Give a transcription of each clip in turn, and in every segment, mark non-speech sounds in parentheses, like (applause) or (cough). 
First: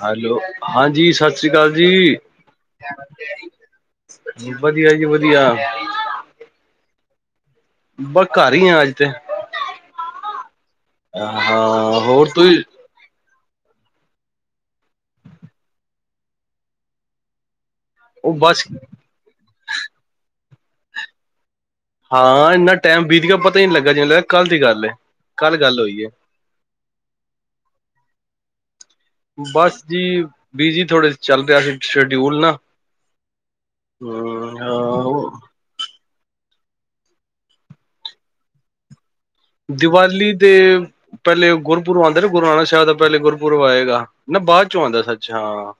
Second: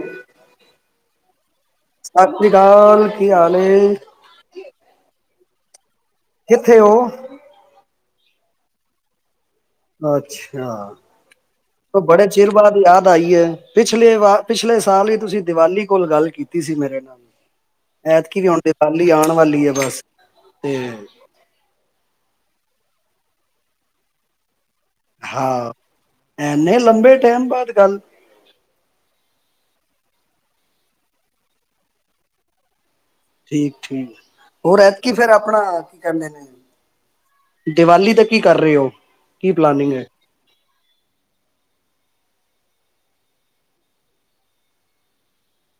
Hello, ਹਾਂਜੀ। ਸਤਿ ਸ੍ਰੀ ਕਾਲ ਜੀ। ਸਤਿ ਸ੍ਰੀ ਅਕਾਲ ਕੀ ਹਾਲ ਏ ਵਧੀਆ ਜੀ ਵਧੀਆ। (unintelligible) ਕਿੱਥੇ ਔ? ਬ ਘਰ ਈ ਆ ਅੱਜ ਤੇ। ਅੱਛਾ, ਹਾਂ ਅ ਬੜੇ ਹੋਰ ਚਿਰ ਤੁਸੀਂ ਬਾਦ ਯਾਦ ਆਈ ਏ। ਪਿਛਲੇ ਵਾਰ ਪਿਛਲੇ ਸਾਲ ਵੀ ਤੁਸੀ ਦੀਵਾਲੀ ਕੋਲ ਗੱਲ ਕੀਤੀ ਸੀ ਮੇਰੇ ਨਾਲ। ਉਹ ਐਤਕੀ ਵੀ ਹੋਣ ਬਸ ਦੀਪਾਵਲੀ ਆਣ ਵਾਲੀ ਏ ਬਸ। (unintelligible) ਹਾਂ, ਇੰਨਾ ਟਾਈਮ ਬੀਤ ਗਿਆ ਪਤਾ ਈ ਨੀ ਲੱਗਾ ਜਿਵੇਂ ਲੱ ਕੱਲ੍ਹ ਦੀ ਗੱਲ ਏ। ਕੱਲ ਹਾਂ, ਗੱਲ ਹੋਈ ਹੈ ਐਨੇ ਲੰਬੇ ਟੈਮ ਬਾਦ ਗੱਲ। ਬਸ ਜੀ ਬਿਜੀ ਥੋੜੇ ਚੱਲ ਰਿਆ ਸੀ ਸ਼ਡਿਊਲ ਨਾ। ਠੀਕ-ਠੀਕ ਹਮ ਹੋਰ ਐਤਕੀ ਫੇਰ ਹਾਂ ਆਪਣਾ ਕਹਿੰਦੇ ਨੇ ਦੀਵਾਲੀ ਤੇ ਕੀ ਕਰ ਰੇ ਔ। ਦੀਵਾਲੀ ਦੇ ਪਹਿਲੇ ਗੁਰੁ ਪੁਰ ਆਦੇ ਨੇ ਗੁਰੂ ਨਾਨਕ ਸਾਹਿਬ ਦਾ ਪਹਿਲੇ ਗੁਰਪੁਰਬ ਆਏਗਾ ਨਾ ਬਾਅਦ ਚੋਂ ਆਦਾ ਸੱਚ ਹਾਂ।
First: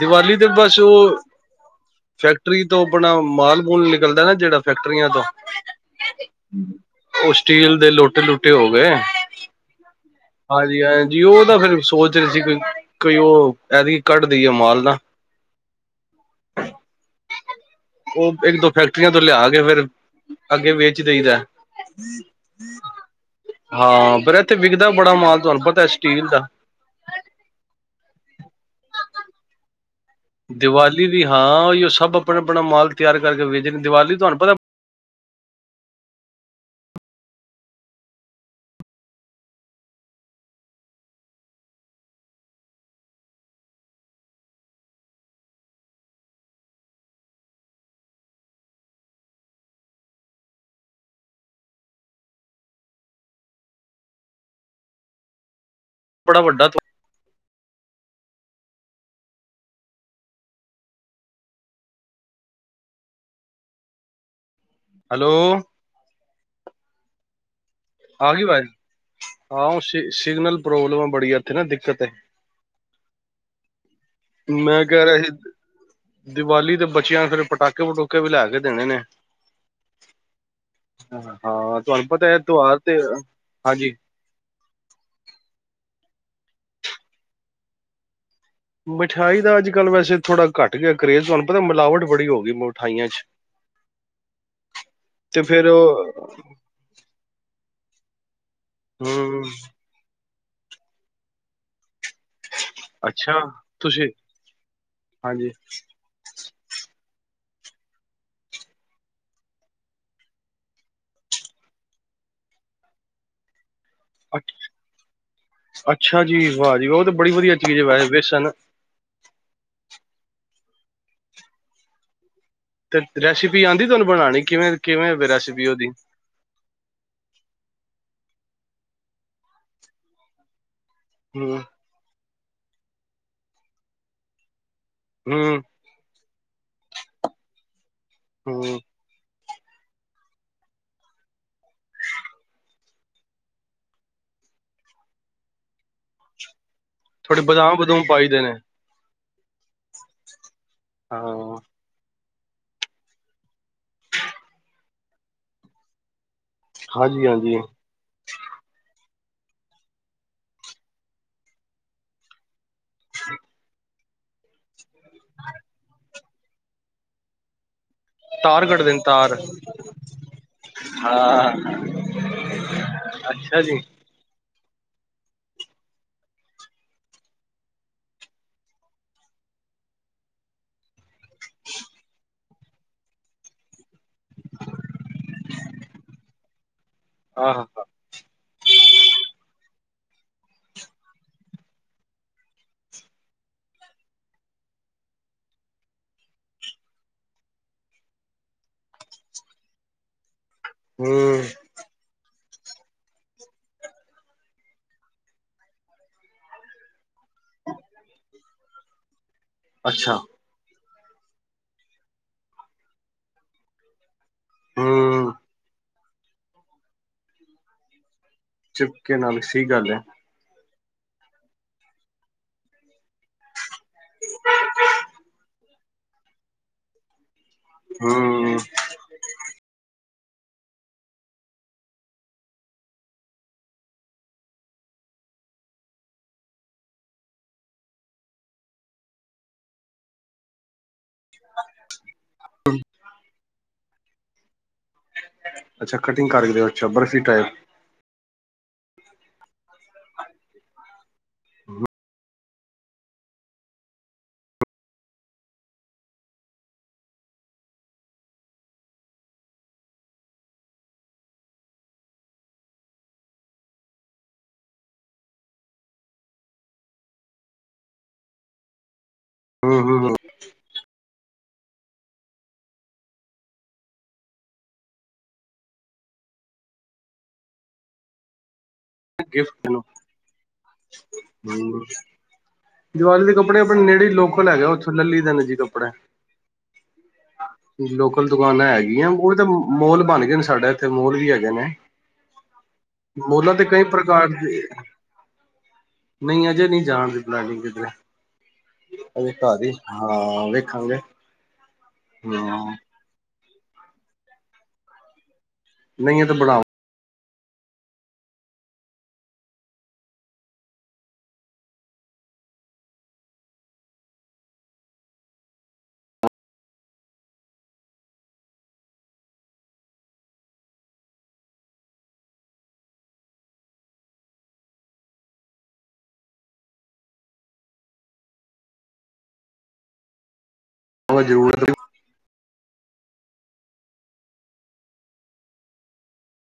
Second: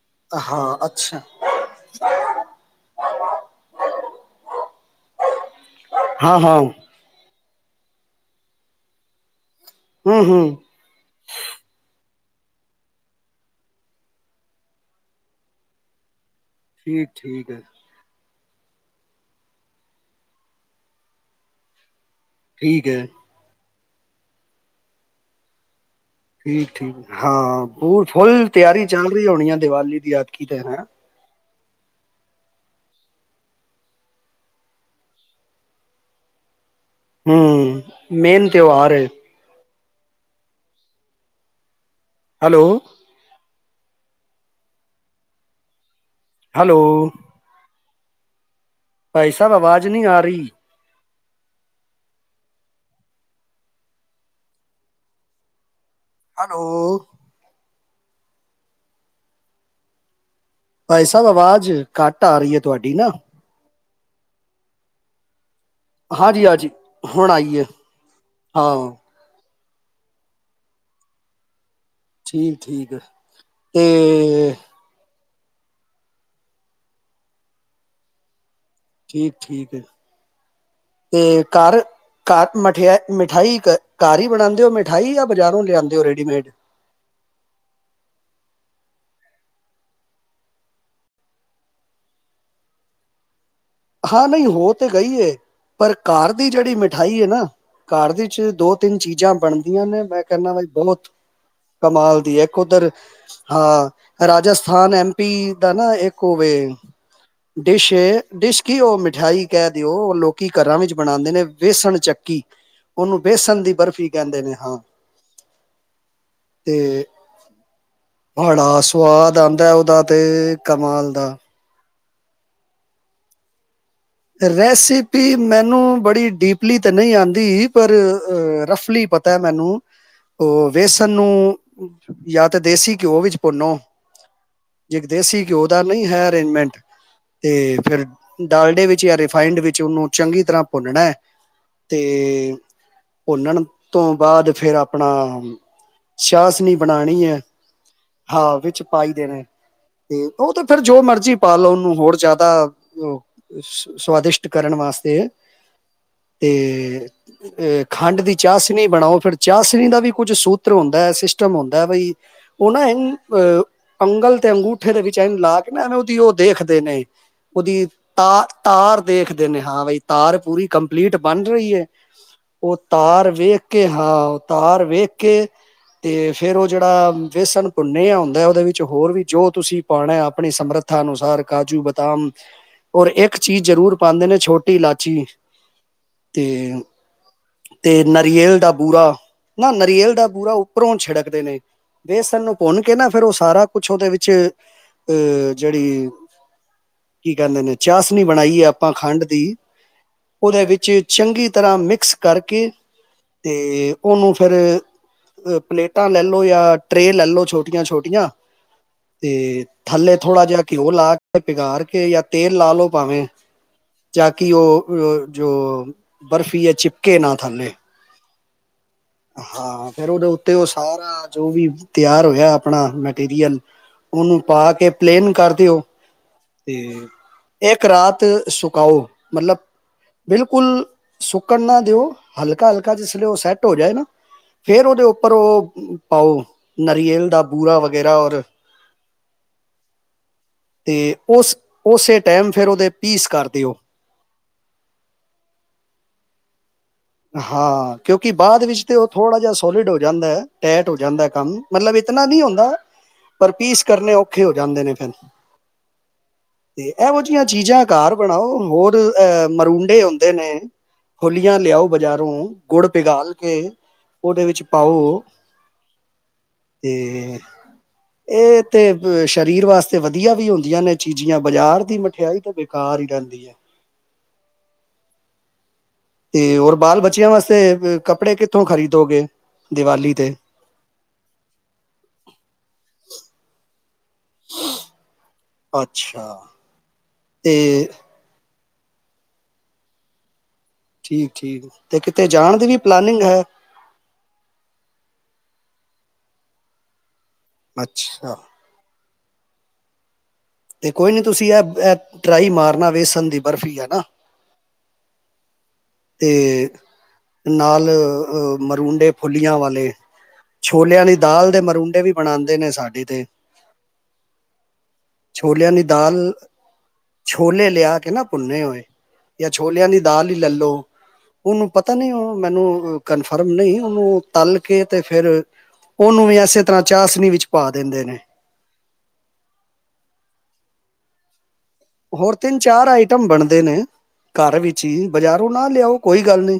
ਦੀਵਾਲੀ ਤੇ ਹਾਂ ਬਸ ਉਹ ਅੱਛਾ ਫੈਕਟਰੀ ਤੋਂ ਆਪਣਾ ਮਾਲ ਮੂਲ ਨਿਕਲਦਾ ਨਾ ਜਿਹੜਾ ਫੈਕਟਰੀਆਂ ਤੋਂ ਹਾਂ ਹਾਂ ਉਹ ਸਟੀਲ ਦੇ ਲੋਟੇ ਲੁਟੇ ਹੋ ਗਏ। ਹਮ ਹਮ ਹਾਂਜੀ ਹਾਂਜੀ ਉਹ ਤਾਂ ਫੇਰ ਸੋਚ ਸੀ ਕੋਈ ਕੋਈ ਉਹ ਇਹਦੀ ਕੱਢਦੀਈ ਆ ਮਾਲ ਨਾ ਠੀਕ ਠੀਕ ਹੈ। ਉਹ ਇੱਕ ਦੋ ਫੈਕਟਰੀਆਂ ਤੋਂ ਲਿਆ ਕੇ ਫੇਰ ਅੱਗੇ ਵੇਚ ਦੇਈਦਾ ਏ। ਠੀਕ ਹੈ। ਹਾਂ ਪਰ ਇੱਥੇ ਵਿਕਦਾ ਬੜਾ ਮਾਲ ਤੁਹਾਨੂੰ ਪਤਾ ਸਟੀਲ ਦਾ। ਠੀਕ ਠੀਕ ਹਾਂ ਉਹ ਫੁੱਲ ਤਿਆਰੀ ਚ ਹੋਣੀ ਆ ਦੀਵਾਲੀ ਯਾਦ ਕੀ ਰਹਿਣਾ ਉਹੀ ਸਭ ਆਪਣਾ ਆਪਣਾ ਮਾਲ ਤਿਆਰ ਕਰਕੇ ਵੇਖ ਜਾ ਦੀਵਾਲੀ ਤੁਹਾਨੂੰ ਪਤਾ ਹੂੰ ਮੇਨ ਤਿਉਹਾਰ ਹੈ। ਹੈਲੋ ਹੈਲੋ ਭਾਈ ਸਭ ਆਵਾਜ਼ ਨਹੀਂ ਆ ਰਹੀ। ਬੜਾ ਹੈਲੋ ਵੱਡਾ ਭਾਈ ਸਭ ਆਵਾਜ਼ ਘੱਟ ਆ ਰਹੀ ਹੈ ਤੁਹਾਡੀ ਨਾ। ਹੈਲੋ ਹਾਂਜੀ ਹਾਂਜੀ ਹੁਣ ਆਈਏ। ਆ ਗਈ ਵਾਜ਼ ਹਾਂ ਹਾਂ ਸਿਗਨਲ ਪ੍ਰੋਬਲਮ ਆ ਬੜੀ ਇੱਥੇ ਨਾ ਦਿੱਕਤ ਹੈ। ਠੀਕ ਠੀਕ ਆ ਤੇ ਮੈਂ ਕਹਿ ਰਿਹਾ ਸੀ ਦੀਵਾਲੀ ਦੇ ਬੱਚਿਆਂ ਫਿਰ ਪਟਾਕੇ ਪਟੂਕੇ ਵੀ ਲੈ ਕੇ ਦੇਣੇ ਨੇ। ਠੀਕ ਠੀਕ ਹੈ ਤੇ ਘਰ ਹਾਂ ਤੁਹਾਨੂੰ ਪਤਾ ਹੈ ਘਰ ਤਿਉਹਾਰ ਤੇ ਮਠਿਆਈ ਹਾਂਜੀ ਘਰ ਹੀ ਬਣਾਉਂਦੇ ਹੋ ਮਿਠਾਈ ਜਾਂ ਬਜ਼ਾਰੋਂ ਲਿਆਦੇ ਹੋ ਰੇਡੀਮੇਡ। ਮਿਠਾਈ ਦਾ ਅੱਜ ਕੱਲ੍ਹ ਵੈਸੇ ਥੋੜ੍ਹਾ ਘੱਟ ਗਿਆ ਕਰੇਜ਼ ਤੁਹਾਨੂੰ ਪਤਾ ਮਿਲਾਵਟ ਬੜੀ ਹੋ ਗਈ ਮਿਠਾਈਆਂ 'ਚ ਹਾਂ ਨਹੀਂ ਹੋ ਤੇ ਗਈ ਤੇ ਫੇਰ ਪਰ ਘਰਰ ਦੀ ਜਿਹੜੀ ਮਿਠਾਈ ਹੈ ਨਾ ਘਰ ਦੇ ਵਿੱਚ ਦੋ ਤਿੰਨ ਚੀਜ਼ਾਂ ਹਮ ਬਣਦੀਆਂ ਨੇ ਮੈਂ ਕਹਿਣਾ ਬਾਈ ਬਹੁਤ ਕਮਾਲ ਦੀ ਇੱਕ ਉਧਰ ਅੱਛਾ ਤੁਸੀਂ ਹਾਂ ਰਾਜਸਥਾਨ ਐਮ ਹਾਂਜੀ ਪੀ ਦਾ ਨਾ ਇੱਕ ਔਵੇ ਡਿਸ਼ ਏ, ਡਿਸ਼ ਕੀ ਉਹ ਮਿਠਾਈ ਕਹਿ ਦਿਓ ਉਹ ਲੋਕੀ ਘਰਾਂ ਵਿੱਚ ਬਣਾਂਦੇ ਨੇ, ਬੇਸਣ ਚੱਕੀ ਉਹਨੂੰ ਬੇਸਣ ਦੀ ਬਰਫ਼ ਕਹਿੰਦੇ ਨੇ ਅੱ- ਹਾਂ, ਅੱਛਾ ਜੀ ਵਾਹ ਜੀ ਉਹ ਤੇ ਤਾਂ ਬੜੀ ਵਧੀਆ ਚੀਜ਼ ਹੈ ਵੈਸੇ ਬੇਸਨ ਬੜਾ ਸਵਾਦ ਆਂਦਾ ਉਹਦਾ ਤੇ ਕਮਾਲ ਦਾ ਤੇ ਰੈਸਿਪੀ ਆਂ ਰੈਸਪੀ ਮੈਨੂੰ ਬੜੀ ਡੀਪਲੀ ਤਾਂ ਨ੍ਹੀਂ ਆਂਦੀ ਪਰ ਅ ਰਫਲੀ ਪਤਾ ਐ ਮੈਨੂੰ ਉਹ ਵੇਸਨ ਹਮ ਨੂੰ ਜਾਂ ਤਾਂ ਦੇਸੀ ਘਿਓ ਵਿੱਚ ਭੁੰਨੋ। ਜ ਦੇਸੀ ਹਮ ਘਿਓ ਦਾ ਨਹੀਂ ਹੈ ਮਿੰਟ ਤੇ ਫਿਰ ਹਮ ਡਾਲਡੇ ਵਿੱਚ ਜਾਂ ਰਿਫਾਈੰਡ ਵਿੱਚ ਉਹਨੂੰ ਚੰਗੀ ਤਰ੍ਹਾਂ ਭੁੰਨਣਾ ਐ ਤੇ ਭੁੰਨਣ ਤੋਂ ਬਾਅਦ ਫਿਰ ਆਪਣਾ ਸ਼ਾਹਚਨੀ ਚ ਬਣਾਣੀ ਹੈ ਥੋੜੇ ਬਦਾਮ ਬਦੂਮ ਪਾਈਦੇ ਨੇ ਹਾਂ ਵਿੱਚ ਪਾਈ ਦੇਣੇ ਤੇ ਉਹ ਤੇ ਫ਼ਿਰ ਜੋ ਮਰਜ਼ੀ ਪਾ ਹਾਂ ਲੋੋ ਉਹਨੂੰ ਹੋਰ ਜ਼ਿਆ (unintelligible) ਸਵਾਦਿਸ਼ਟ ਕਰਨ ਵਾਸਤੇ। ਹਾਂਜੀ ਹਾਂਜੀ ਅਤੇ ਖੰਡ ਦੀ ਚਾਸ਼ਨੀ ਬਣਾਓ। ਫਿਰ ਚਾਸ਼ਣੀ ਦਾ ਵੀ ਕੁੱਝ ਸੂਤਰ ਹੁੰਦਾ ਐ, ਸਿਸਟਮ ਹੁੰਦਾ ਬਾਈ ਉਹ ਨਾਂਹ ਅੰਗਲ ਤੇ ਅੰਗੂਠ ਠੇ ਵਿੱਚਨ ਲਾ ਕੇ ਨਾ ਐਵੇਂ ਉਹਦੀ ਉਹ ਦੇਖਦੇ ਨੇ ਉਹਦੀ ਤਾ ਤਾਰ ਦੇਖਦੇ ਨੇ ਹਾਂ, ਬਈ ਤਾਰ ਪੂਰੀ ਕੰਪਲੀਟ ਬਣ ਹਾਂ ਰਹੀ ਐ, ਉਹ ਤਾਰ ਅੱਛਾ ਵੇਖ ਜੀ ਕੇ ਹਾਂ ਤਾਰ ਵੇਖ ਕੇ ਤੇ ਫੇਰ ਉਹ ਜਿਹੜਾ ਬੇਸਨ ਭੁੰਨੇਿਆ ਹੁੰਦਾ ਉਹਦੇ ਵਿੱਚ ਹੋਰ ਵੀ ਜੋ ਤੁਸੀਂ ਪਾਉਣਾ ਆਪਣੀ ਸਮਰੱਥਾ ਅਨੂਸਾ ਰ ਕਾਜੂ ਬਦਾਮ ਔਰ ਇੱਕ ਚੀਜ਼ ਜ਼ਰੂਰ ਪਾਉਂਦੇ ਨੇ ਛੋਟੀ ਇਲਾਚੀ ਤੇ ਆਹ ਨਾਰੀਏਲ ਦਾ ਬੂਰਾ ਨਾ ਰੀਅਲ ਦਾ ਬੂਰਾ ਉੱਪਰੋਂ ਛਿੜਕਦੇ ਨੇ, ਵੇਸਣ ਨੂੰ ਭੁੰਨ ਕੇ ਨਾ ਫੇਰ ਉਹ ਸਾਰਾ ਕੁਛ ਉਹਦੇ ਵਿੱਚ ਅਹ ਜਿਹੜੀ ਕੀ ਕਹਿੰਦੇ ਨੇ ਚਾਸ਼ ਨੀਂ ਬਣਾਈ ਆਪਾਂ ਖੰਡ ਦੀ ਉਹਦੇ ਵਿੱਚ ਹੂੰ ਚੰਗੀ ਤਰ੍ਹਾਂ ਮਿਕਸ ਕਰਕੇ ਤੇ ਉਹਨੂੰ ਫੇਰ ਪਲੇਟਾਂ ਲੈਲੋ ਯਾਂ ਟ ਟਰੇ ਲੈ ਲੋ ਛੋਟੀਆਂ-ਛੋਟੀਆਂ। ਤੇ ਅੱਛਾ ਥੱਲੇ ਥੋੜ੍ਹਾ ਜਿਹਾ। ਘਿਓ ਲਾ ਕੇ ਪਿਗਾਰ ਕੇ ਜਾ ਤੇਲ ਲਾ ਲੋੋ, ਭਾਵੇਂ, ਜਾ ਕਿ ਉਹ ਹੂੰ ਜੋ ਬਰਫ਼ੀ ਹੈ ਚਿਪਕੇ ਨਾ ਥੱਲੇ, ਚਿਪਕੇ ਨਾਲ ਸਹੀ ਹਾਂ ਗੱਲ ਹੈ ਫੇਰ ਉਹਦੇ ਉੱਤੇ ਉਸ ਸਾਰਾ ਜੋ ਵੀ ਤਿਆਰ ਹੋਇਆ ਆਪਣਾ ਮਟੀਰੀਅਲ ਉਹਨੂੰ ਪਾ ਕੇ ਪਲੇਨ ਕਰ ਦਿਓ ਤੇ, ਇਕ ਰਾਤ ਹੂੰ ਸੁਕਾਓ ਮਤਲਬ ਬਿਲਕੁਲ ਸੁੱਕਣ ਨਾ ਦਿਓ, ਹਲਕਾ-ਹਲਕਾ ਜਿਸ ਲਈ ਉਹ ਸੈੱਟ ਹੋ ਜਾਏ ਨਾ, ਫੇਰ ਉਹਦੇ ਉੱਪਰ ਉਹ ਪਾਓ ਨਾਰੀਅਲ ਦਾ ਬੂਰਾ ਵਗੈਰਾ ਔਰ ਤੇ ਉਸ ਉਸੇ ਟਾਈਮ ਫੇਰ ਉਹਦੇ ਪੀਸ ਕਰ ਦਿਓ। ਅੱਛਾ ਕਟਿੰਗ ਕਰਕੇ ਦਿ ਹਾਂ, ਕਿਉਂਕਿ ਬਾਅਦ ਵਿੱਚ ਤੇ ਉਹ ਥੋੜਾ ਜਿਹਾ ਸੋਲਿਡ ਹੋ ਜਾਂਦਾ ਹੈ, ਟੈਟ ਹੋ ਜਾਂਦਾ ਕੰਮ ਮਤਲਬ ਇਤਨਾ ਨੀ ਹੁੰਦਾ ਪਰ ਪੀਸ ਕਰਨੇ ਔਖੇ ਹੋ ਜਾਂਦੇ ਨੇ ਫੇਰ ਤੇ ਇਹੋ ਜਿਹੀਆਂ ਚੀਜ਼ਾਂ ਘਰ ਬਣਾਓ, ਹੋਰ ਅਹ ਮਰੂਡੇ ਹੁੰਦੇ ਨੇ ਫੁਲੀਆਂ ਲਿਆਓ। ਬਾਜ਼ਾਰੋਂ ਗੁੜ ਪਿਗਾਲ ਕੇ ਉਹਦੇ ਵਿੱਚ ਪਾਓ ਤੇ ਇਹ ਤੇ ਅ ਸਰੀਰ ਹੂੰ ਵਾਸਤੇ ਹੂੰ ਹੂੰ ਵਧੀਆ ਵੀ ਹੁੰਦੀਆਂ ਨੇ ਚੀਜ਼ੀਆਂ। ਬਾਜ਼ਾਰ ਦੀ ਮਠਿਆਈ ਤਾਂ ਬੇਕਾਰ ਹੀ ਰਹਿੰਦੀ ਹੈ। ਤੇ ਹੋਰ ਬਾਲ ਬੱਚਿਆਂ ਵਾਸਤੇ ਕੱਪੜੇ ਕਿੱਥੋਂ ਖਰੀਦ ਗਿਫਟ ਦੀਵਾਲੀ ਦੇ ਕੱਪੜੇ ਆਪਣੇ ਨੇ ਜਿਹੜੀ ਲੋਕਲ ਹੈਗਾ ਉਥੋ ਲੈ ਲਈ ਦੇ ਨੇ, ਜੀ ਕੱਪੜਾ ਅੱਛਾ, ਤੇ ਲੋਕਲ ਦੁਕਾਨ ਹੈਗੀ। ਉਹ ਵੀ ਤਾਂ ਮੋਲ ਬਣ ਗਏ ਨੇ ਸਾਡੇ ਥ ਮੋਲ ਵੀ ਠੀਕ ਹੈਗੇ ਠੀਕ ਨੇ ਤੇ ਕਿਤੇ ਜਾਣ ਦੀ ਵੀ ਪਲਾਨਿੰਗ ਹੈ ਮੋਲਾਂ ਤੇ ਕਈ ਪ੍ਰਕਾਰ ਦੇ ਨੀ ਅਜੇ ਨਹੀਂ ਜਾਣਦੇ। ਅੱਛਾ, ਅਜੇ ਘਰ ਹੀ ਹਾਂ, ਤੇ ਵੇਖਾਂਗੇ ਕੋਈ ਨੀ ਤੁਸੀਂ ਇਹ-ਇਹ ਟਰਾਈ ਹਾਂ ਮਾਰਨਾ ਵੇ ਸੰਦੀਪ ਬਰਫ਼ੀ ਆ ਨਾ, ਨਹੀਂ ਐ ਤੇ ਤਾਂ ਬੜਾ ਨਾਲ ਅ ਮਰੂੰਡੇ ਫੁੱਲੀਆਂ ਵਾਲੇ ਛੋਲਿਆਂ ਦੀ ਦਾਲ ਦੇ ਮਰੂੰਡੇ ਵੀ ਬਣਾਦੇ ਨੇ, ਸਾਡੇ ਤੇ ਛੋਲਿਆਂ ਦੀ ਦਾਲ ਛੋਲੇ ਲਿਆ ਕੇ ਨਾ ਭੁੰਨੇ ਹੋਏ ਜਾਂ ਛੋਲਿਆਂ ਦੀ ਦਾਲ ਹੀ ਲੈਲੋ। ਉਹਨੂੰ ਪਤਾ ਨੀ ਉਹ ਮੈਨੂੰ ਕਨਫਰਮ ਨਹੀਂ ਉਹਨੂੰ ਤਲ ਕੇ ਤੇ ਫੇਰ ਉਹਨੂੰ ਵੀ ਇਸੇ ਤਰ੍ਹਾਂ ਚਾਸਨੀ ਵਿੱਚ ਪਾ ਦਿੰਦੇ ਨੇ। ਹ ਜ਼ਰੂਰਤ ਹੋਰ ਤਿੰਨ ਚਾਰ ਆਈਟਮ ਬਣਦੇ ਨੇ, ਘਰ ਵਿਚ ਹੀ ਬਜ਼ਾਰੋਂ ਨਾ ਲਿਆਓ, ਕੋਈ ਗੱਲ ਨੀ।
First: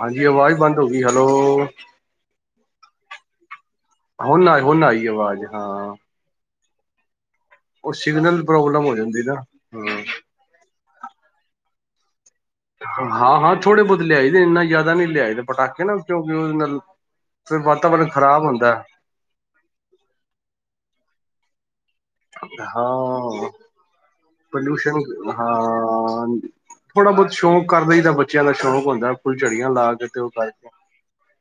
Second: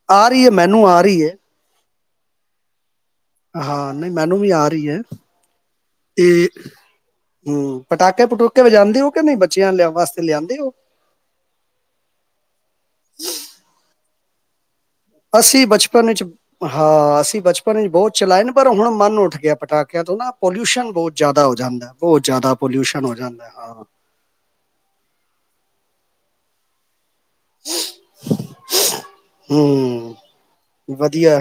ਹਾਂਜੀ। ਆਵਾਜ਼ ਬੰਦ ਹੋ ਆ ਗਈ, ਰਹੀ ਹੈਲੋ। ਹੈ ਹਾਂ, ਨਹੀਂ ਮੈਨੂੰ ਹੁਣ ਵੀ ਆ ਹੁਣ ਰਹੀ ਹੈ, ਆਈ ਆਵਾਜ਼ ਹਾਂ ਇਹ (inaudible) ਹਮ ਉਹ ਪਟਾਕੇ ਸਿਗਨਲ ਪਟੂਕੇ ਪ੍ਰੋਬਲਮ ਵਜਾਉਂਦੇ ਹੋ, ਜਾਂਦੀ ਕਿ ਨਾ ਨਹੀਂ ਬੱਚਿਆਂ ਲਿਆ ਵਾਸਤੇ ਲਿਆਂਦੇ ਹੋ, ਹਾਂ-ਹਾਂ ਥੋੜੇ, ਬਹੁਤ ਲਿਆਈ ਦੇ ਏਨਾ ਅਸੀਂ ਬਚਪਨ ਵਿੱਚ, ਹਾਂ। ਅਸੀਂ ਫਿਰ ਬਚਪਨ ਵਿੱਚ ਵਾਤਾਵਰਨ ਬਹੁਤ ਚਲਾਏ ਖ਼ਰਾਬ ਨੇ, ਪਰ ਹੁੰਦਾ ਹੁਣ ਮਨ ਉੱਠ ਗਿਆ, ਪਟਾਕਿਆਂ ਤੋਂ ਨਾ ਪੋਲਿਊਸ਼ਨ ਬਹੁਤ ਜ਼ਿਆਦਾ ਹੋ ਜਾਂਦਾ‌ ਹਾਂ, ਪੋਲਿਓਸ਼ਨ ਹਾਂ। ਹਾਂ। ਥੋੜਾ ਬਹੁਤ ਸ਼ੌਕ ਕਰਦਈ ਦਾ, ਬੱਚਿਆਂ ਦਾ ਸ਼ੌਕ ਹੁੰਦਾ, ਫੁਲਝੜੀਆਂ ਲਾ ਕੇ, ਹੂੰ ਤੇ ਉਹ ਕਰਕੇ ਵਧੀਆ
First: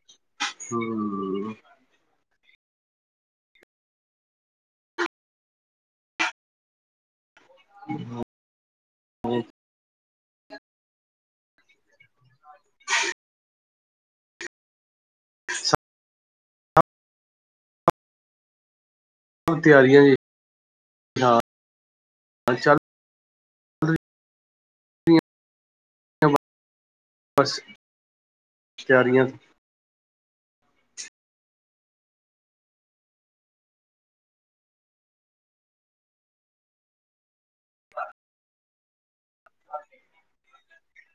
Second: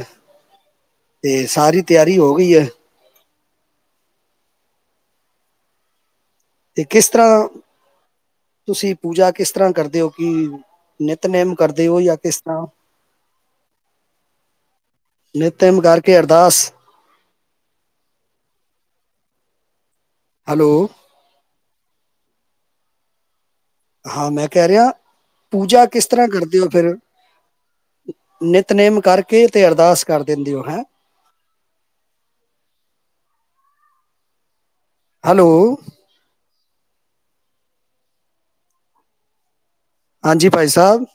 ਤੇ ਹੰ ਸਾਰੀ ਤਿਆਰੀ (inaudible) ਤੇ ਕਿਸ ਤਰ੍ਹਾਂ? ਤੁਸੀ, ਪੂਜਾ ਕਿਸ ਤਰ੍ਹਾਂ ਕਰਦੇ ਓ! ਕਿ ਨਿੱਤਨੇਮ ਕਰਦੇ ਹੋ, ਜਾਂ ਕਿਸ ਤਰ੍ਹਾਂ ਨਿੱਤਨੇਮ ਕਰਕੇ, ਅਰਦਾਸ। ਉਹ ਤਿਆਰੀਆਂ ਜੀ। ਹੈਲੋ। ਹੱਲ-ਚਲ। ਹਾਂ, ਮੈਂ ਕਹਿ ਰਿਹਾ, ਪੂਜਾ ਕਿਸ ਤਰ੍ਹਾਂ ਕਰਦੇ ਹੋ? ਫਿਰ, ਬਸ ਨਿੱਤਨੇਮ ਤਿਆਰੀਆਂ ਕਰਕੇ ਤੇ ਅਰਦਾਸ ਕਰ ਦਿੰਦੇ ਹੋ। ਹੈਂ ਹੈਲੋ। ਹਾਂਜੀ। ਹਾਂਜੀ, ਭਾਈ ਸਾਹਿਬ।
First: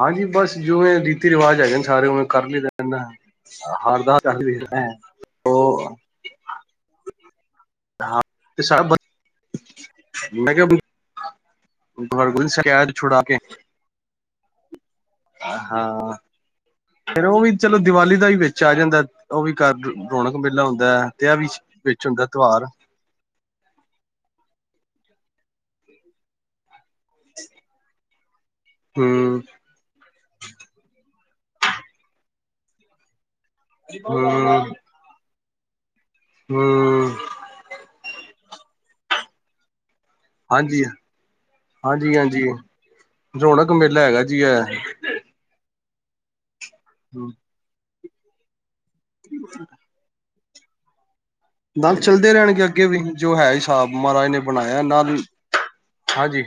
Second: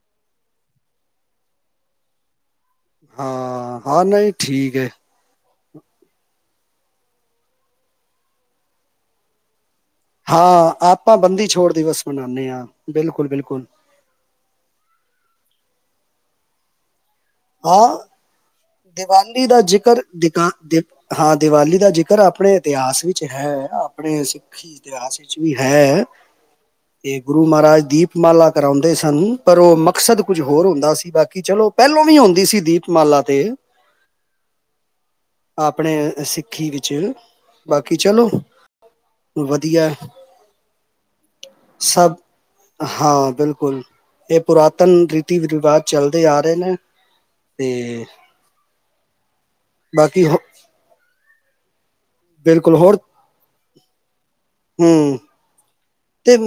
ਹਾਂਜੀ। ਬਸ। ਜੋ, ਵੇ, ਰੀਤੀ ਰਿਵਾਜ਼ ਹੈਗੇ ਨੇ ਸਾਰੇ ਉਵੇਂ ਕਰ ਲਦੇ ਹਾਂ ਹਾਂ ਨਹੀਂ ਹਾਰਦਾਦੇ ਠੀਕ ਹੈ ਉਹ, ਹਾਂ, ਤੇ ਸਬ ਹਾਂ। ਆਪਾਂ ਬੰਦੀ ਛੋੜ ਦਿਵਸ ਰਗੁਲ ਮਨਾਉਂਦੇ ਹਾਂ ਸਕ ਛੁਡਾ ਬਿਲਕੁਲ ਕੇ ਬਿਲਕੁਲ ਹਾਂ ਫਿਰ ਉਹ ਵੀ ਚਲੋ ਹਾ, ਦੀਵਾਲੀ ਦਾ ਹੀ ਵਿੱਚ ਆ ਜਾਂਦਾ ਉਹ ਦੀਵਾਲੀ ਵੀ ਦਾ ਘਰ ਜ਼ਿਕਰ ਰੌਣਕ ਮੇਲਾ ਹੁੰਦਾ ਹੈ ਤੇ ਹਾ ਆ ਵੀ ਦੀਵਾਲੀ ਦਾ ਵਿੱਚ ਜ਼ਿਕਰ ਹੁੰਦਾ ਆਪਣੇ ਤਿਉਹਾਰ ਇਤਿਹਾਸ ਵਿੱਚ ਹੈ। ਆਪਣੇ ੀ ਇਤਿਹਾਸ ਵਿੱਚ ਵੀ ਹੈ‌। ਇਹ, ਗੁਰੂ ਮਹਾਰਾਜ ਦੀਪ ਮਲਕ ਕਰਾਉਂਦੇ ਸਨ, ਹੂੰ ਪਰ ਉਹ ਮਕਸਦ ਕੁੱਝ ਹੋਰ ਹੁੰਦਾ ਸੀ, ਬਾਕੀ ਚਲੋ ਪਹਿਲੋਂ ਵੀ ਹਉ ਦੀ ਸੀ ਦੀਪਮਾਲਾ ਤੇ (unintelligible) ਹਮ ਆਪ ਆਪਣੇ ਸਿੱਖੀ ਵਿੱਚ ਬਾਕੀ ਚਲੋ ਵਧੀਆ ਹਾਂਜੀ ਸਭ ਹਾਂਜੀ ਹਾਂਜੀ ਹਾਂ ਰੌਣਕ ਬਿਲਕੁਲ ਮੇਲਾ ਹੈਗਾ ਇਹ ਜੀ ਪੁਰਾਤਨ ਰੀਤੀ ਰਿਵਾਜ ਚਲਦੇ ਆ ਰਹੇ ਨੇ ਹਮ ਤੇ ਬਾਕੀ (inaudible) ਨਾਲ ਚੱਲਦੇ ਰਹਿਣਗੇ ਬਿਲਕੁਲ ਅੱਗੇ ਹੋਰ ਵੀ ਜੋ ਹੈ ਹਿਸਾਬ ਮਹਾਰਾਜ ਨੇ ਬਣਾਇਆ ਨਾਲ ਹੂੰ ਹਾਂਜੀ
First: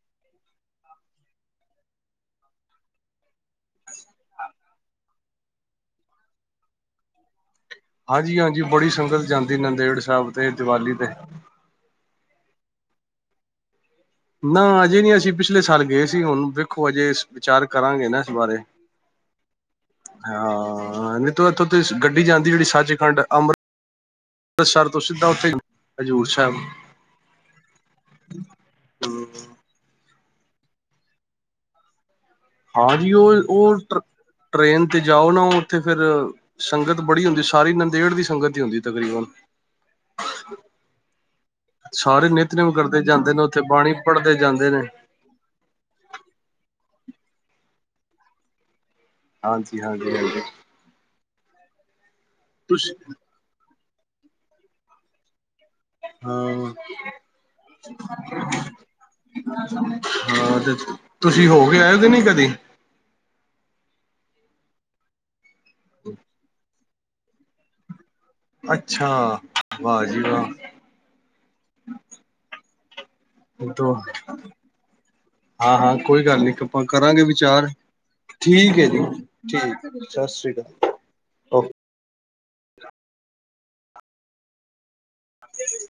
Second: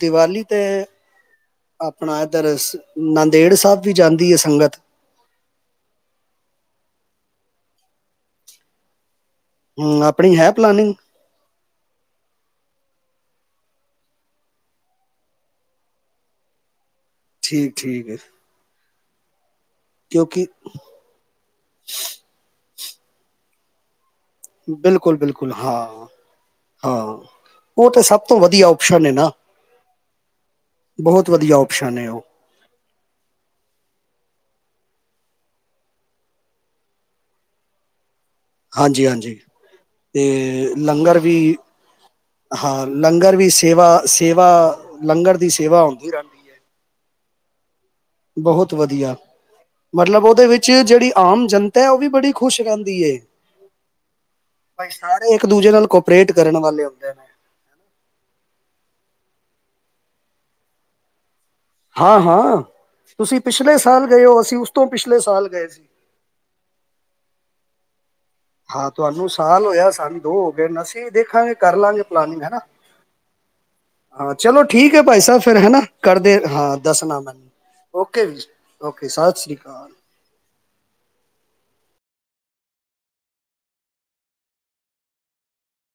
ਦਿਵਾਲੀ ਤੇ ਆਪਣਾ ਇੱਧਰ ਨਾਂਦੇੜ ਸਾਹਿਬ ਵੀ ਜਾਂਦੀ ਹੈ ਸੰਗਤ ਹਾਂਜੀ ਹਾਂਜੀ ਬੜੀ ਸੰਗਤ ਜਾਂਦੀ ਨੰਦੇੜ ਹੂੰ ਸਾਹਿਬ ਆਪਣੀ ਤੇ ਹੈ ਪਲਾਨਿੰਗ ਦੀਵਾਲੀ ਤੇ ਨਾ ਅਜੇ ਨਹੀਂ ਅਸੀਂ ਪਿਛਲੇ ਸਾਲ ਗਏ ਸੀ ਹੁਣ ਵੇਖੋ ਅਜੇ ਵਿਚਾਰ ਠੀਕ ਕਰਾਂਗੇ ਠੀਕ ਹੈ ਨਾ ਇਸ ਬਾਰੇ ਕਿਉਂਕਿ ਹਾਂ ਨਹੀਂ ਤਾਂ ਇੱਥੋਂ ਤੇ ਗੱਡੀ ਜਾਂਦੀ ਜਿਹੜੀ ਸੱਚ ਖੰਡ ਅੰਮ੍ਰਿਤ ਅੰਮ੍ਰਿਤਸਰ ਤੋਂ ਬਿਲਕੁਲ ਸਿੱਧਾ ਉੱਥੇ ਬਿਲਕੁਲ ਹਾਂ ਹਜ਼ੂਰ ਸਾਹਿਬ ਹਾਂ ਉਹ ਤਾਂ ਸਭ ਤੋਂ ਵਧੀਆ ਓਪਸ਼ਨ ਹੈ ਨਾ ਬਹੁਤ ਵਧੀਆ ਓਪਸ਼ਨ ਹੈ ਉਹ ਹਾਂਜੀੀ ਉਹ ਉਹ ਟ੍ਰਰੇਨ ਤੇ ਜਾਓ ਨਾ ਉਹ ਉੱਥੇ ਫੇਿਰ ਸੰਗਤ ਬੜੀ ਹੁੰਦੀ ਸਾਰੀ ਨੰਦੇੜ ਦੀ (unintelligible) ਹਾਂਜੀ ਤਕਰੀਬਨ ਹਾਂਜੀ ਤੇ ਲੰਗਰ ਵੀ ਸਾਰੇ ਨਿਤਨੇਮ ਹਾਂ ਕਰਦੇ ਜਾਂਦੇ ਲੰਗਰ ਨੇ ਵੀ ਉੱਥੇ ਸੇਵਾ ਬਾਣੀ ਪੜ੍ਹਦੇ ਸੇਵਾ ਜਾਂਦੇ ਨੇ ਲੰਗਰ ਦੀ ਸੇਵਾ ਆਉਂਦੀ ਰਹਿੰਦੀ ਹੈ ਬਹੁਤ ਵਧੀਆ ਹਾਂਜੀ ਹਾਂਜੀ ਮਤਲਬ ਹਾਂਜੀ ਉਹਦੇ ਵਿੱਚ ਜਿਹੜੀ ਆਮ ਜਨਤਾ ਉਹ ਵੀ ਬੜੀ ਖੁਸ਼ ਤੁਸੀਂ ਰਹਿੰਦੀ ਏ। ਭਈ ਸਾਰੇ (unintelligible) ਕੋਪਰੇਟ ਕਰਨ ਹਾਂ ਵਾਲੇ ਹੁੰਦੇ ਨੇ (inaudible) ਹਾਂ ਤੇ ਤੁਸੀਂ ਹੋ ਕੇ ਆਏ ਹੋ ਕਿ ਹਾਂ ਨਹੀਂ ਕਦੀ ਹਾਂ, ਤੁਸੀਂ ਪਿਛਲੇ ਸ ਸਾਲ ਗਏ ਔ, ਅਸੀਂ ਉਸ ਤੋਂ ਪਿਛਲੇ ਸਾਲ ਗਏ ਸੀ। ਹੂ। ਹਾਂ, ਅੱਛਾ ਤੁਹਾਨੂੰ ਸਾਲ ਹੋਇਆ ਵਾਹ ਸਾਨੂੰ ਜੀ ਦੋ ਹੋ ਗਏ ਵਾਹ ਨੇ ਅਸੀਂ ਦੇਖਾਂਗੇ ਕਰ ਲਾਂਗੇ ਪਲਾਨਿੰਗ ਹੈਨਾ। ਹੂ ਤੋ, ਠੀਕ ਹੈ ਭਾਈ ਸਾਹਿਬ ਫਿਰ ਹੈ ਹਾਂ ਨਾ ਹਾਂ ਕੋਈ ਕਰਦੇ ਗੱਲ ਨੀ ਹਾਂ ਆਪਾਂ ਦੱਸਣਾ ਕਰਾਂਗੇ ਮੈਨੂੰ ਵਿਚਾਰ, ਓਕੇ ਵੀ ਠੀਕ ਏ ਜੀ ਓਕੇ ਸਤਿ ਸ੍ਰੀ ਅਕਾਲ ਠੀਕ ਸਤ ਸ੍ਰੀ ਕਾਲ ਓਕੇ। ਅਪਣੇ ਘਰੀ